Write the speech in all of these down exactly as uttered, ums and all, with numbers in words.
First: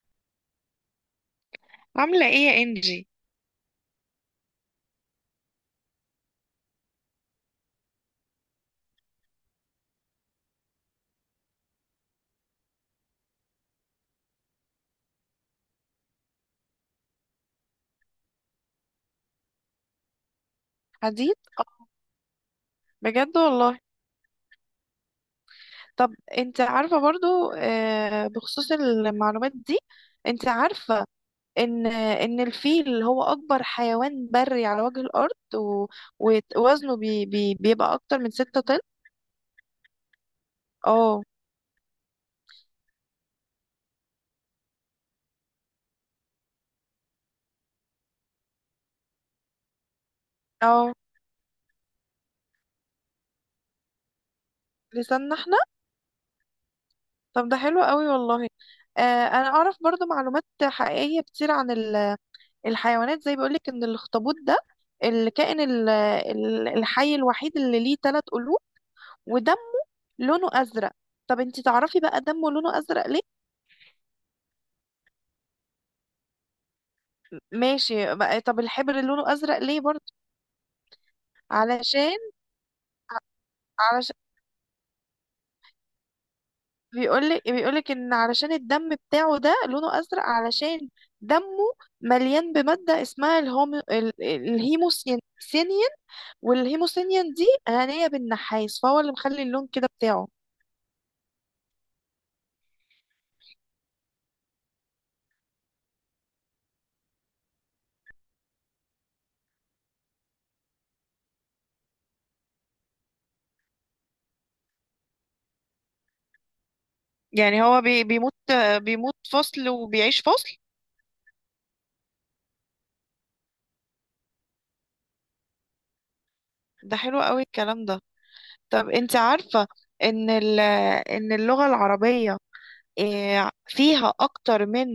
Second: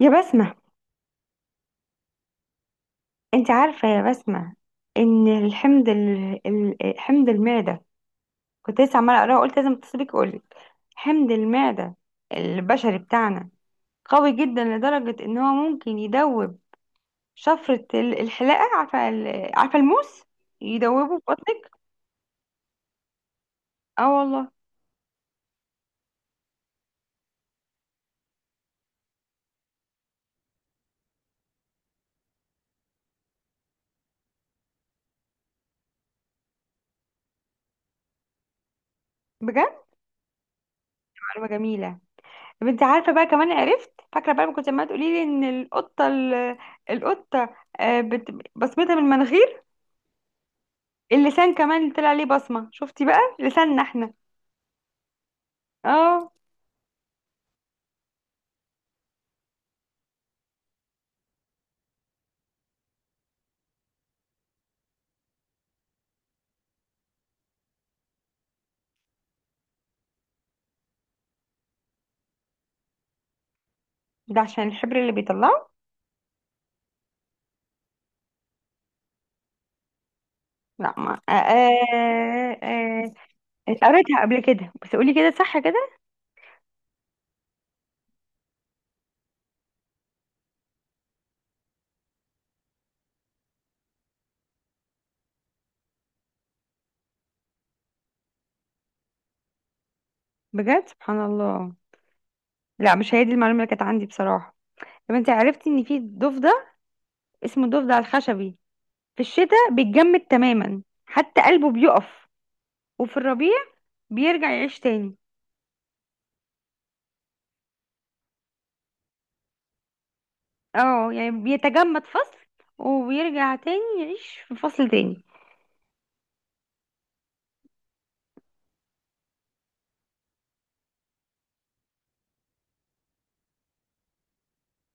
يا بسمة، عاملة ايه يا انجي؟ انت عارفة يا بسمة ان الحمض ال... ال- حمض المعدة، كنت لسه عمالة اقراه، قلت لازم اتصلك اقولك. حمض المعدة البشري بتاعنا قوي جدا لدرجة ان هو ممكن يدوب شفرة ال- الحلاقة، عارفة ال... عارفة الموس، يدوبه في حديد؟ بطنك. بجد والله. اه والله. طب انت عارفة برضو، آه، بخصوص المعلومات دي، انت عارفة ان ان الفيل هو اكبر حيوان بري على وجه الارض، و- ووزنه بي بي بيبقى اكتر من ستة طن. بجد اه معلومة جميلة. طب انت عارفة بقى كمان، عرفت فاكرة بقى ما كنت عمالة تقولي لي ان القطة ال... القطة آه، بت... بصمتها من المناخير. اه. اللسان كمان طلع عليه بصمة، شفتي بقى لساننا احنا. لساننا احنا. اه، طب ده حلو قوي والله. آه، انا اعرف برضو معلومات حقيقية كتير عن ال- الحيوانات. زي بيقولك ان الاخطبوط ده الكائن ال- ال- الحي الوحيد اللي ليه ثلاث قلوب، ودمه لونه ازرق. طب انتي تعرفي بقى دمه لونه ازرق ليه؟ ده عشان الحبر اللي بيطلعه. ماشي بقى، طب الحبر لونه ازرق ليه برضه؟ لا، ما آه علشان، آه آه آه. علشان قريتها قبل كده، بس قولي كده صح كده. بيقولك بيقولك ان علشان الدم بتاعه ده لونه ازرق، علشان دمه مليان بمادة اسمها الهومو ال- ال- الهيموسيانين، والهيموسيانين دي غنية بالنحاس، فهو اللي مخلي اللون كده بتاعه. بجد سبحان الله. لا، مش هي دي المعلومة اللي كانت عندي بصراحة. طب انت عرفتي ان في ضفدع اسمه الضفدع الخشبي، في الشتاء بيتجمد تماما حتى قلبه بيقف، وفي الربيع بيرجع يعيش تاني. يعني هو بي بيموت، بيموت فصل وبيعيش فصل. اه يعني بيتجمد فصل وبيرجع تاني يعيش في فصل تاني. ده حلو قوي الكلام ده. طب انت عارفة ان ال- ان اللغة العربية، آه، فيها اكتر من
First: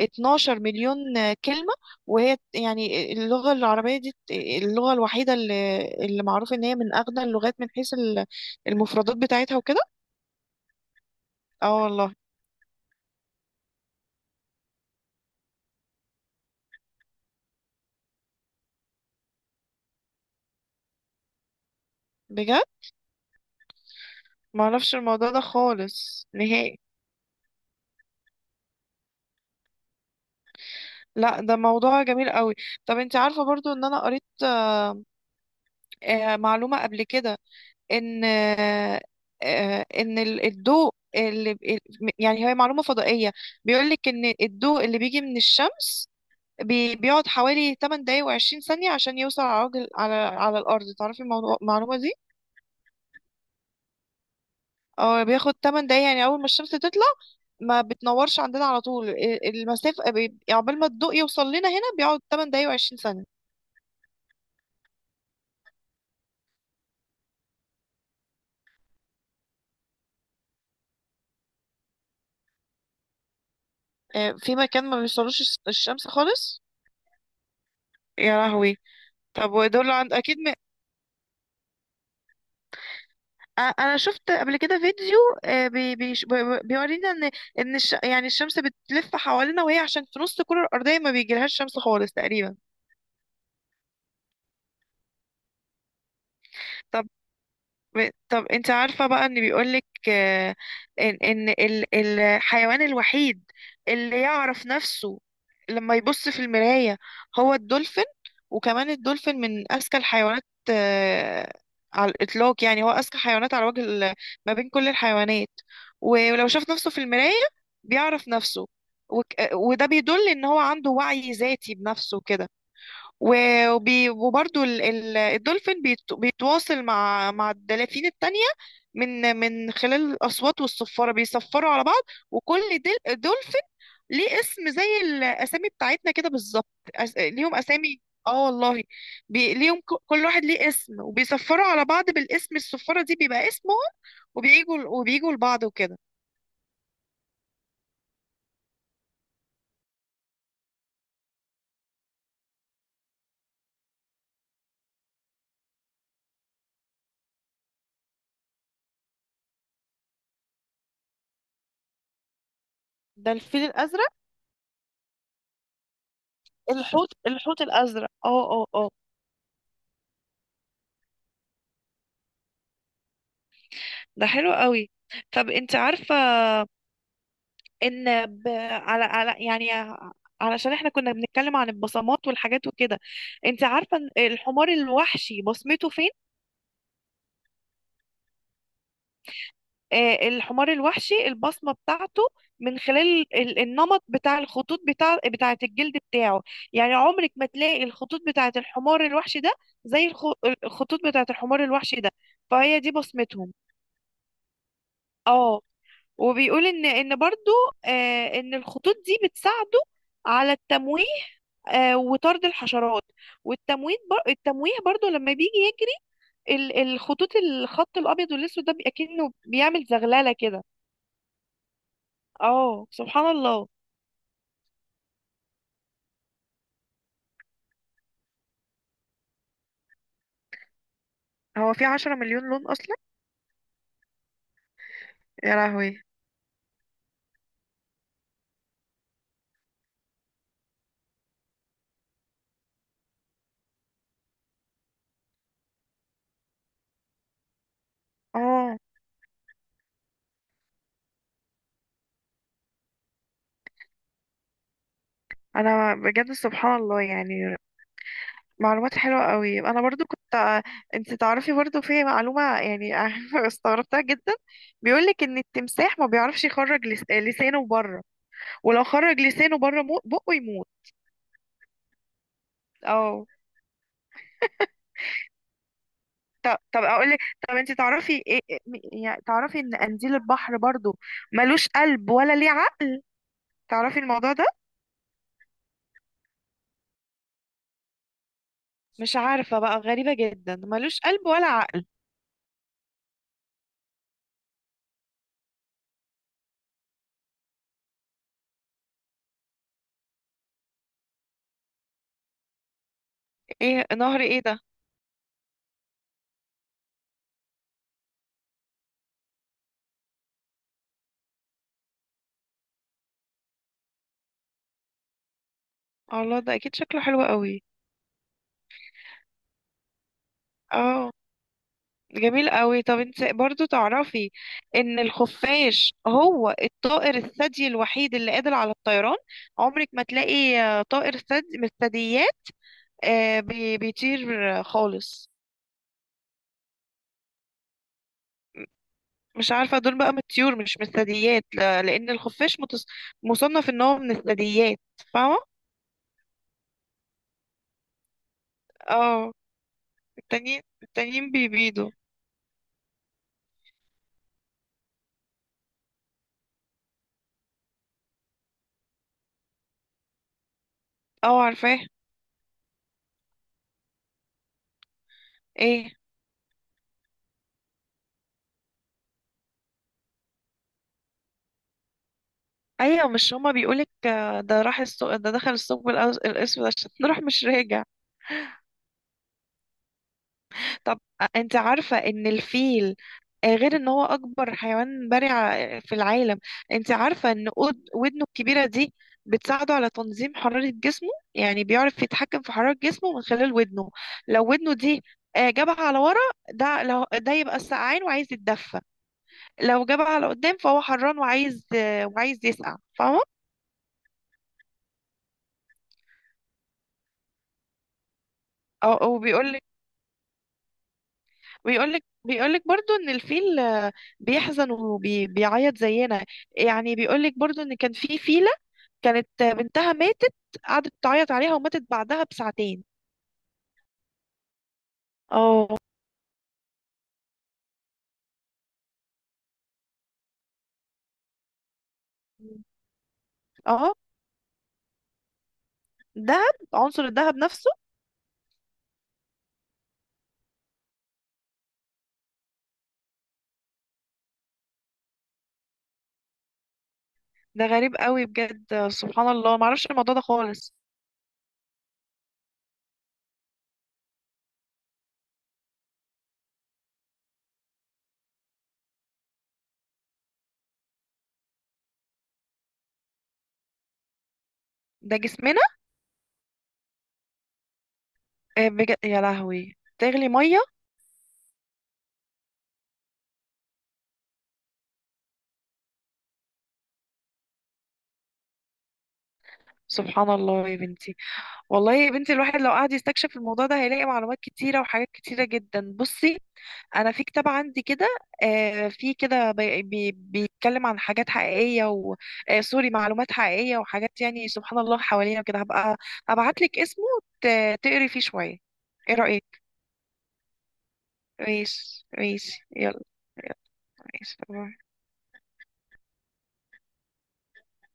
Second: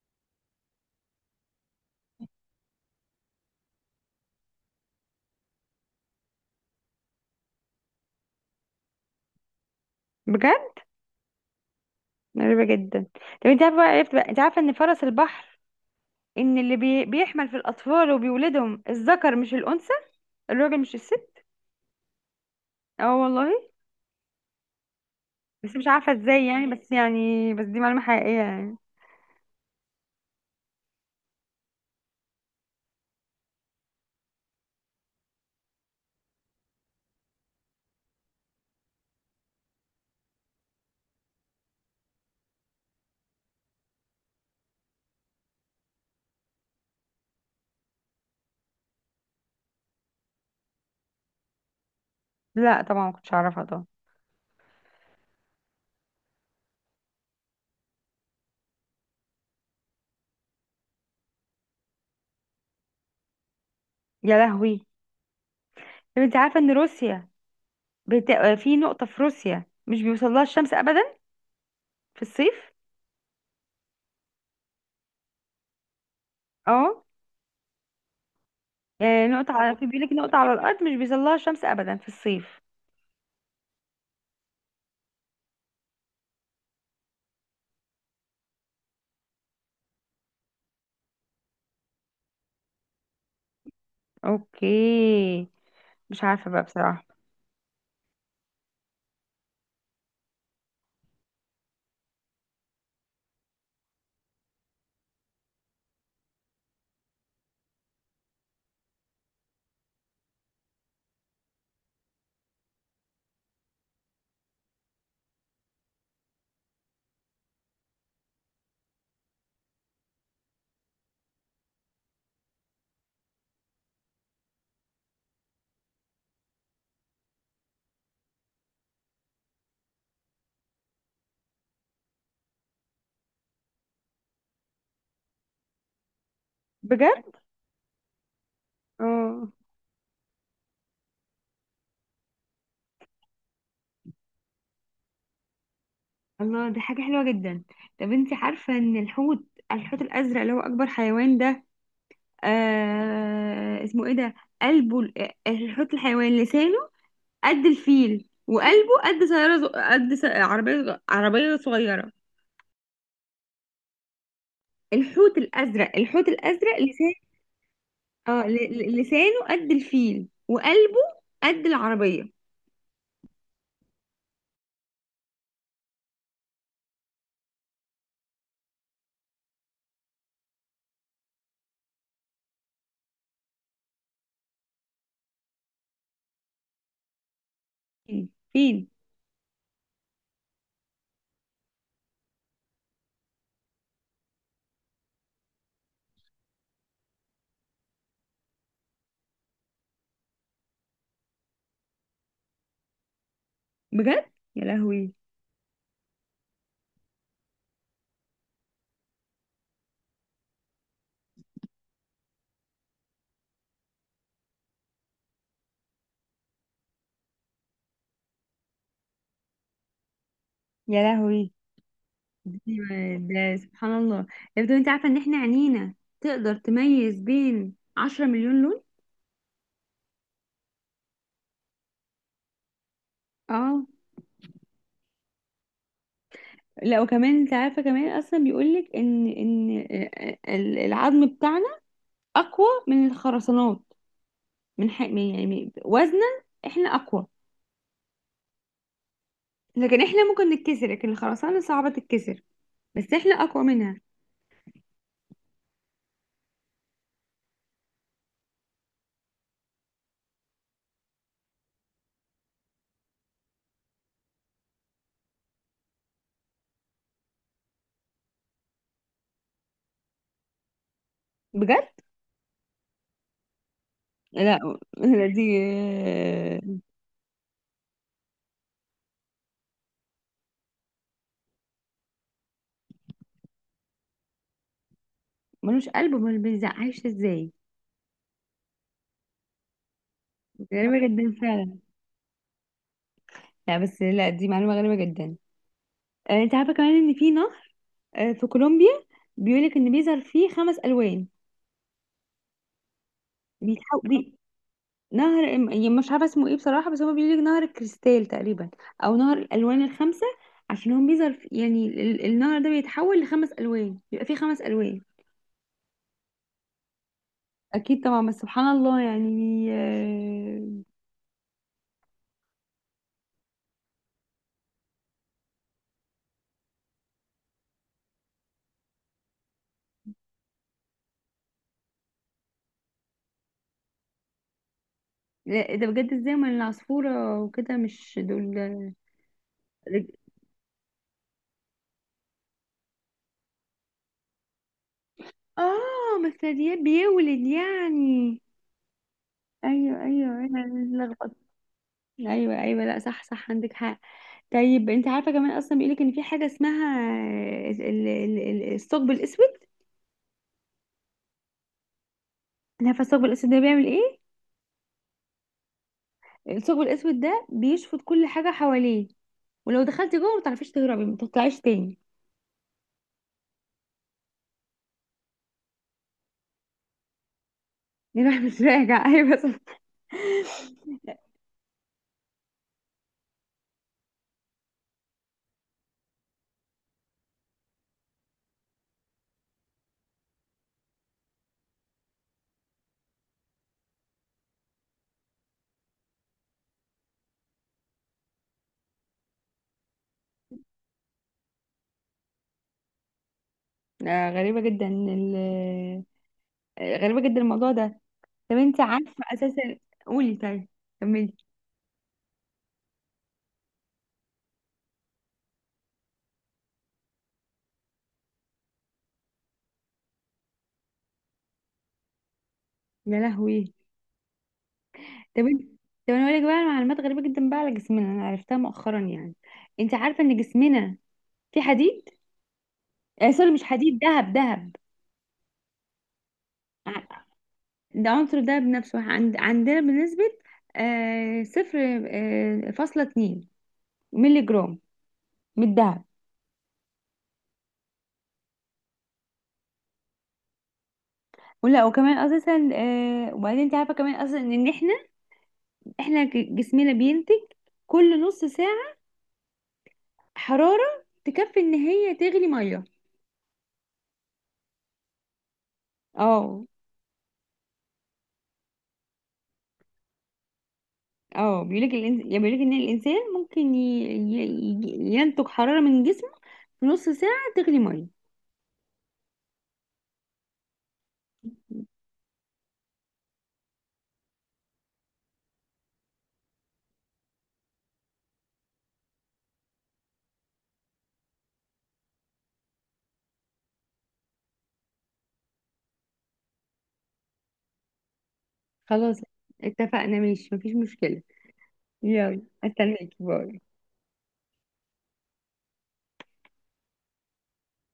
اتناشر مليون كلمة، وهي يعني اللغة العربية دي اللغة الوحيدة اللي اللي معروف ان هي من اغنى اللغات من حيث ال- المفردات بتاعتها وكده. بجد اه والله. غريبة جدا. طب انت عارفة، عرفت بقى انت عارفة ان فرس البحر، ان اللي بي... بيحمل في الاطفال وبيولدهم الذكر مش الانثى، الراجل مش الست. بجد. اه والله. ما اعرفش الموضوع ده بس مش عارفة خالص ازاي، يعني نهائي. بس يعني بس دي معلومة حقيقية يعني. لا ده موضوع جميل قوي. طب انت عارفة برضو ان انا قريت آه، معلومة قبل كده، ان آه، آه، ان ال- الضوء اللي ب- ال- يعني هي معلومة فضائية، بيقولك ان الضوء اللي بيجي من الشمس بي- بيقعد حوالي تمنية دقايق و عشرين ثانية عشان يوصل على عجل على على الأرض. تعرفي الموضوع- المعلومة دي؟ لا طبعا ما كنتش اعرفها طبعا. اه، بياخد تمن دقايق. يعني أول ما الشمس تطلع ما بتنورش عندنا على طول ال- المسافة، بي- عقبال ما الضوء يوصل لنا هنا بيقعد تمن دقايق و عشرين ثانية. يا لهوي. طب انت عارفة ان روسيا، بت... آه، في نقطة في روسيا مش بيوصلها الشمس ابدا في الصيف. آه، في مكان ما بيوصلوش الس- الشمس خالص. اه. يا لهوي. آه، طب نقطة على في ودول بيقولك عند نقطة أكيد. على الارض مش بيوصلها الشمس ابدا في الصيف. أ- انا شفت قبل كده فيديو، آه، بي- بيش- بي- بي- بيورينا ان ان الش... يعني الشمس بتلف حوالينا، وهي عشان في نص الكره الارضيه ما بيجيلهاش شمس خالص تقريبا. اوكي، مش عارفة بقى بصراحة. طب، ب- طب انت عارفة بقى ان بيقولك، آه، ان ان ال- الحيوان الوحيد اللي يعرف نفسه لما يبص في المراية هو الدولفين. وكمان الدولفين من اذكى الحيوانات آه، على الاطلاق. يعني هو اذكى حيوانات على وجه ال- ما بين كل الحيوانات. ولو شاف نفسه في المراية بيعرف نفسه. وك- آه، وده بيدل ان هو عنده وعي ذاتي بنفسه كده. و- وبي وبرضو ال- ال- الدولفين بيت- بيتواصل مع مع الدلافين التانية من من خلال الأصوات والصفارة، بيصفروا على بعض. وكل دل- دولفين ليه اسم زي الأسامي بتاعتنا كده بالظبط. أس- بجد. ليهم أسامي. اه والله. اه. بي... ليهم، ك- كل واحد ليه اسم، وبيصفروا على بعض بالاسم. الصفارة دي بيبقى اسمهم، وبيجوا ل- وبيجوا لبعض وكده. الله، دي حاجة حلوة جدا. طب انت عارفة ان الحوت، الحوت الأزرق اللي هو أكبر حيوان ده، آه اسمه ايه ده، قلبه، الحوت الحيوان لسانه قد الفيل وقلبه قد سيارة، ز- قد س- عربية، ز- عربية صغيرة. ده الفيل الأزرق؟ الحوت الأزرق، الحوت الأزرق الحوت لسان الحوت الأزرق، اه اه اه ل- اه. ل- لسانه قد الفيل وقلبه قد العربية. ده حلو قوي. طب انت عارفة ان ب... على على يعني ع- علشان احنا كنا بنتكلم عن البصمات والحاجات وكده، انت عارفه إن الحمار الوحشي بصمته فين؟ فين فين؟ آه، الحمار الوحشي البصمه بتاعته من خلال ال- النمط بتاع الخطوط بتاع بتاعه، الجلد بتاعه. يعني عمرك ما تلاقي الخطوط بتاعه الحمار الوحشي ده زي الخ- الخطوط بتاعه الحمار الوحشي ده. فهي دي بصمتهم. بجد يا لهوي. اه. وبيقول ان ان برضو، آه، ان الخطوط دي بتساعده على التمويه، آه، وطرد الحشرات. والتمويه بر... التمويه برضو لما بيجي يجري، ال- الخطوط، الخط الابيض والاسود ده، بيبقى كأنه بيعمل زغلله كده. يا لهوي اه أيوة، سبحان ده الله. سبحان الله. افضل، انت عارفه ان احنا عينينا تقدر تميز بين عشرة مليون لون. هو في عشرة مليون لون أصلا؟ اه. يا لهوي. لا، وكمان انت عارفه كمان اصلا بيقولك ان ان آه، ال- العظم بتاعنا اقوى من الخرسانات، من حق من- يعني وزنا احنا اقوى، اه. لكن احنا ممكن نتكسر لكن الخرسانه صعبه تتكسر، بس احنا اقوى منها. أنا بجد سبحان الله يعني، معلومات حلوة قوي. أنا برضو كنت، أنت تعرفي برضو في معلومة يعني استغربتها جدا. بيقولك إن التمساح ما بيعرفش يخرج لس... لسانه بره، ولو خرج لسانه بره مو- بقه يموت. بجد. اه. لا. لا، دي طب آه، طب اقول لك. طب انت تعرفي ايه إيه- م- يعني تعرفي ان قنديل البحر برضو ملوش قلب ولا ليه عقل؟ تعرفي الموضوع ده؟ ملوش قلب امال بيزعقش ازاي؟ مش عارفة بقى، غريبة جدا غريبه ملوش قلب جدا ولا فعلا. عقل. لا بس لا، دي معلومه غريبه جدا. آه، انت عارفه كمان ان في نهر، آه، في كولومبيا، بيقولك ان بيظهر فيه خمس الوان. ايه بيتحو... نهر بي... ايه ده؟ نهر ام- يعني مش عارفه اسمه ايه بصراحه، بس هو بيقولك نهر الكريستال تقريبا، او نهر الالوان الخمسه. عشان هو بيظهر في... يعني ال- ال- النهر ده بيتحول لخمس الوان، بيبقى فيه خمس الوان. الله ده اكيد شكله حلو قوي. اكيد طبعا، بس سبحان الله يعني آه. اه، جميل قوي. طب انت برضو تعرفي ان الخفاش هو الطائر الثدي الوحيد اللي قادر على الطيران. عمرك ما تلاقي، آه، طائر ثدي من الثدييات، آه، بي- بيطير، آه، خالص. لا، ده بجد، ازاي ما العصفوره وكده مش دول؟ مش عارفة، دول رج... بقى من الطيور مش من الثدييات، لا- لأن الخفاش متص... مصنف إن هو من الثدييات. فاهمة؟ اه مثليات، بيولد يعني. اه. ايوه ايوه التانيين انا. التانيين بيبيضوا. ايوه ايوه، لا صح صح عندك حق. طيب انت عارفه كمان اصلا بيقولك ان في حاجه اسمها ال- ال- ال- الثقب الاسود. اه عارفاه. أنت عارفه الثقب الاسود ده بيعمل ايه؟ ايه؟ الثقب الاسود ده بيشفط كل حاجه حواليه، ولو دخلتي جوه ما تعرفيش تهربي، ما تطلعيش تاني. ايوه، مش هما بيقولك، آه، ده راح السوق، ده دخل الثقب الأز- الأسود، عشان راح مش راجع. يروح مش راجع. ايوه صح. طب، آه، انت عارفة إن الفيل، آه، غير ان هو اكبر حيوان برع في العالم، انت عارفة ان قد- ودنه الكبيرة دي بتساعده على تنظيم حرارة جسمه؟ يعني بيعرف يتحكم في حرارة جسمه من خلال ودنه. لو ودنه دي، آه، جابها على ورا، ده لو ده يبقى سقعان وعايز يتدفى. لو جابها على قدام فهو حران وعايز، آه، وعايز يسقع. فاهمة؟ آه غريبه جدا ال... آه، غريبه جدا الموضوع ده. طب انت او عارفه وبيقول لك، اساسا. قولي طيب، كملي. بيقول لك بيقول لك برضه ان الفيل، آه، بيحزن وبيعيط زينا. يعني بيقول لك برضه ان كان في فيل كانت بنتها ماتت، قعدت تعيط عليها وماتت بعدها بساعتين. يا لهوي. طب انت. اه. طب انا اقول لك بقى معلومات غريبه جدا بقى على جسمنا، انا عرفتها مؤخرا يعني. انت عارفه ان جسمنا في حديد، آه سوري، مش اه. حديد، دهب دهب. دهب، عنصر ع- الدهب نفسه. ده عنصر الدهب نفسه عند عندنا بنسبة آه صفر آه فاصلة اتنين مللي جرام من الدهب. ده غريب قوي بجد، سبحان الله. ما اعرفش الموضوع ده خالص. ولا وكمان اساسا آه. وبعدين انت عارفه كمان اصلا ان احنا احنا ج- جسمنا بينتج كل نص ساعه حراره تكفي ان هي تغلي ميه. ده جسمنا؟ اه. آه، بجد يا لهوي، تغلي ميه. اه بيقولك الإنس... يعني بيقولك ان الانسان ممكن ي... ي... ي- ينتج حراره من جسمه في نص ساعه تغلي ميه. سبحان الله يا بنتي. والله يا بنتي الواحد لو قعد يستكشف الموضوع ده هيلاقي معلومات كتيرة وحاجات كتيرة جدا. بصي، انا في كتاب عندي كده، آه، في كده بي- بي- بيتكلم عن حاجات حقيقيه و، آه، سوري، معلومات حقيقيه وحاجات يعني سبحان الله حوالينا كده. هبقى ابعت لك اسمه، ت- تقري فيه شويه. ايه خلاص، رايك؟ اتفقنا، ماشي، مفيش مشكله. ماشي يلا، ماشي يلا. استناكي، باي. ماشي.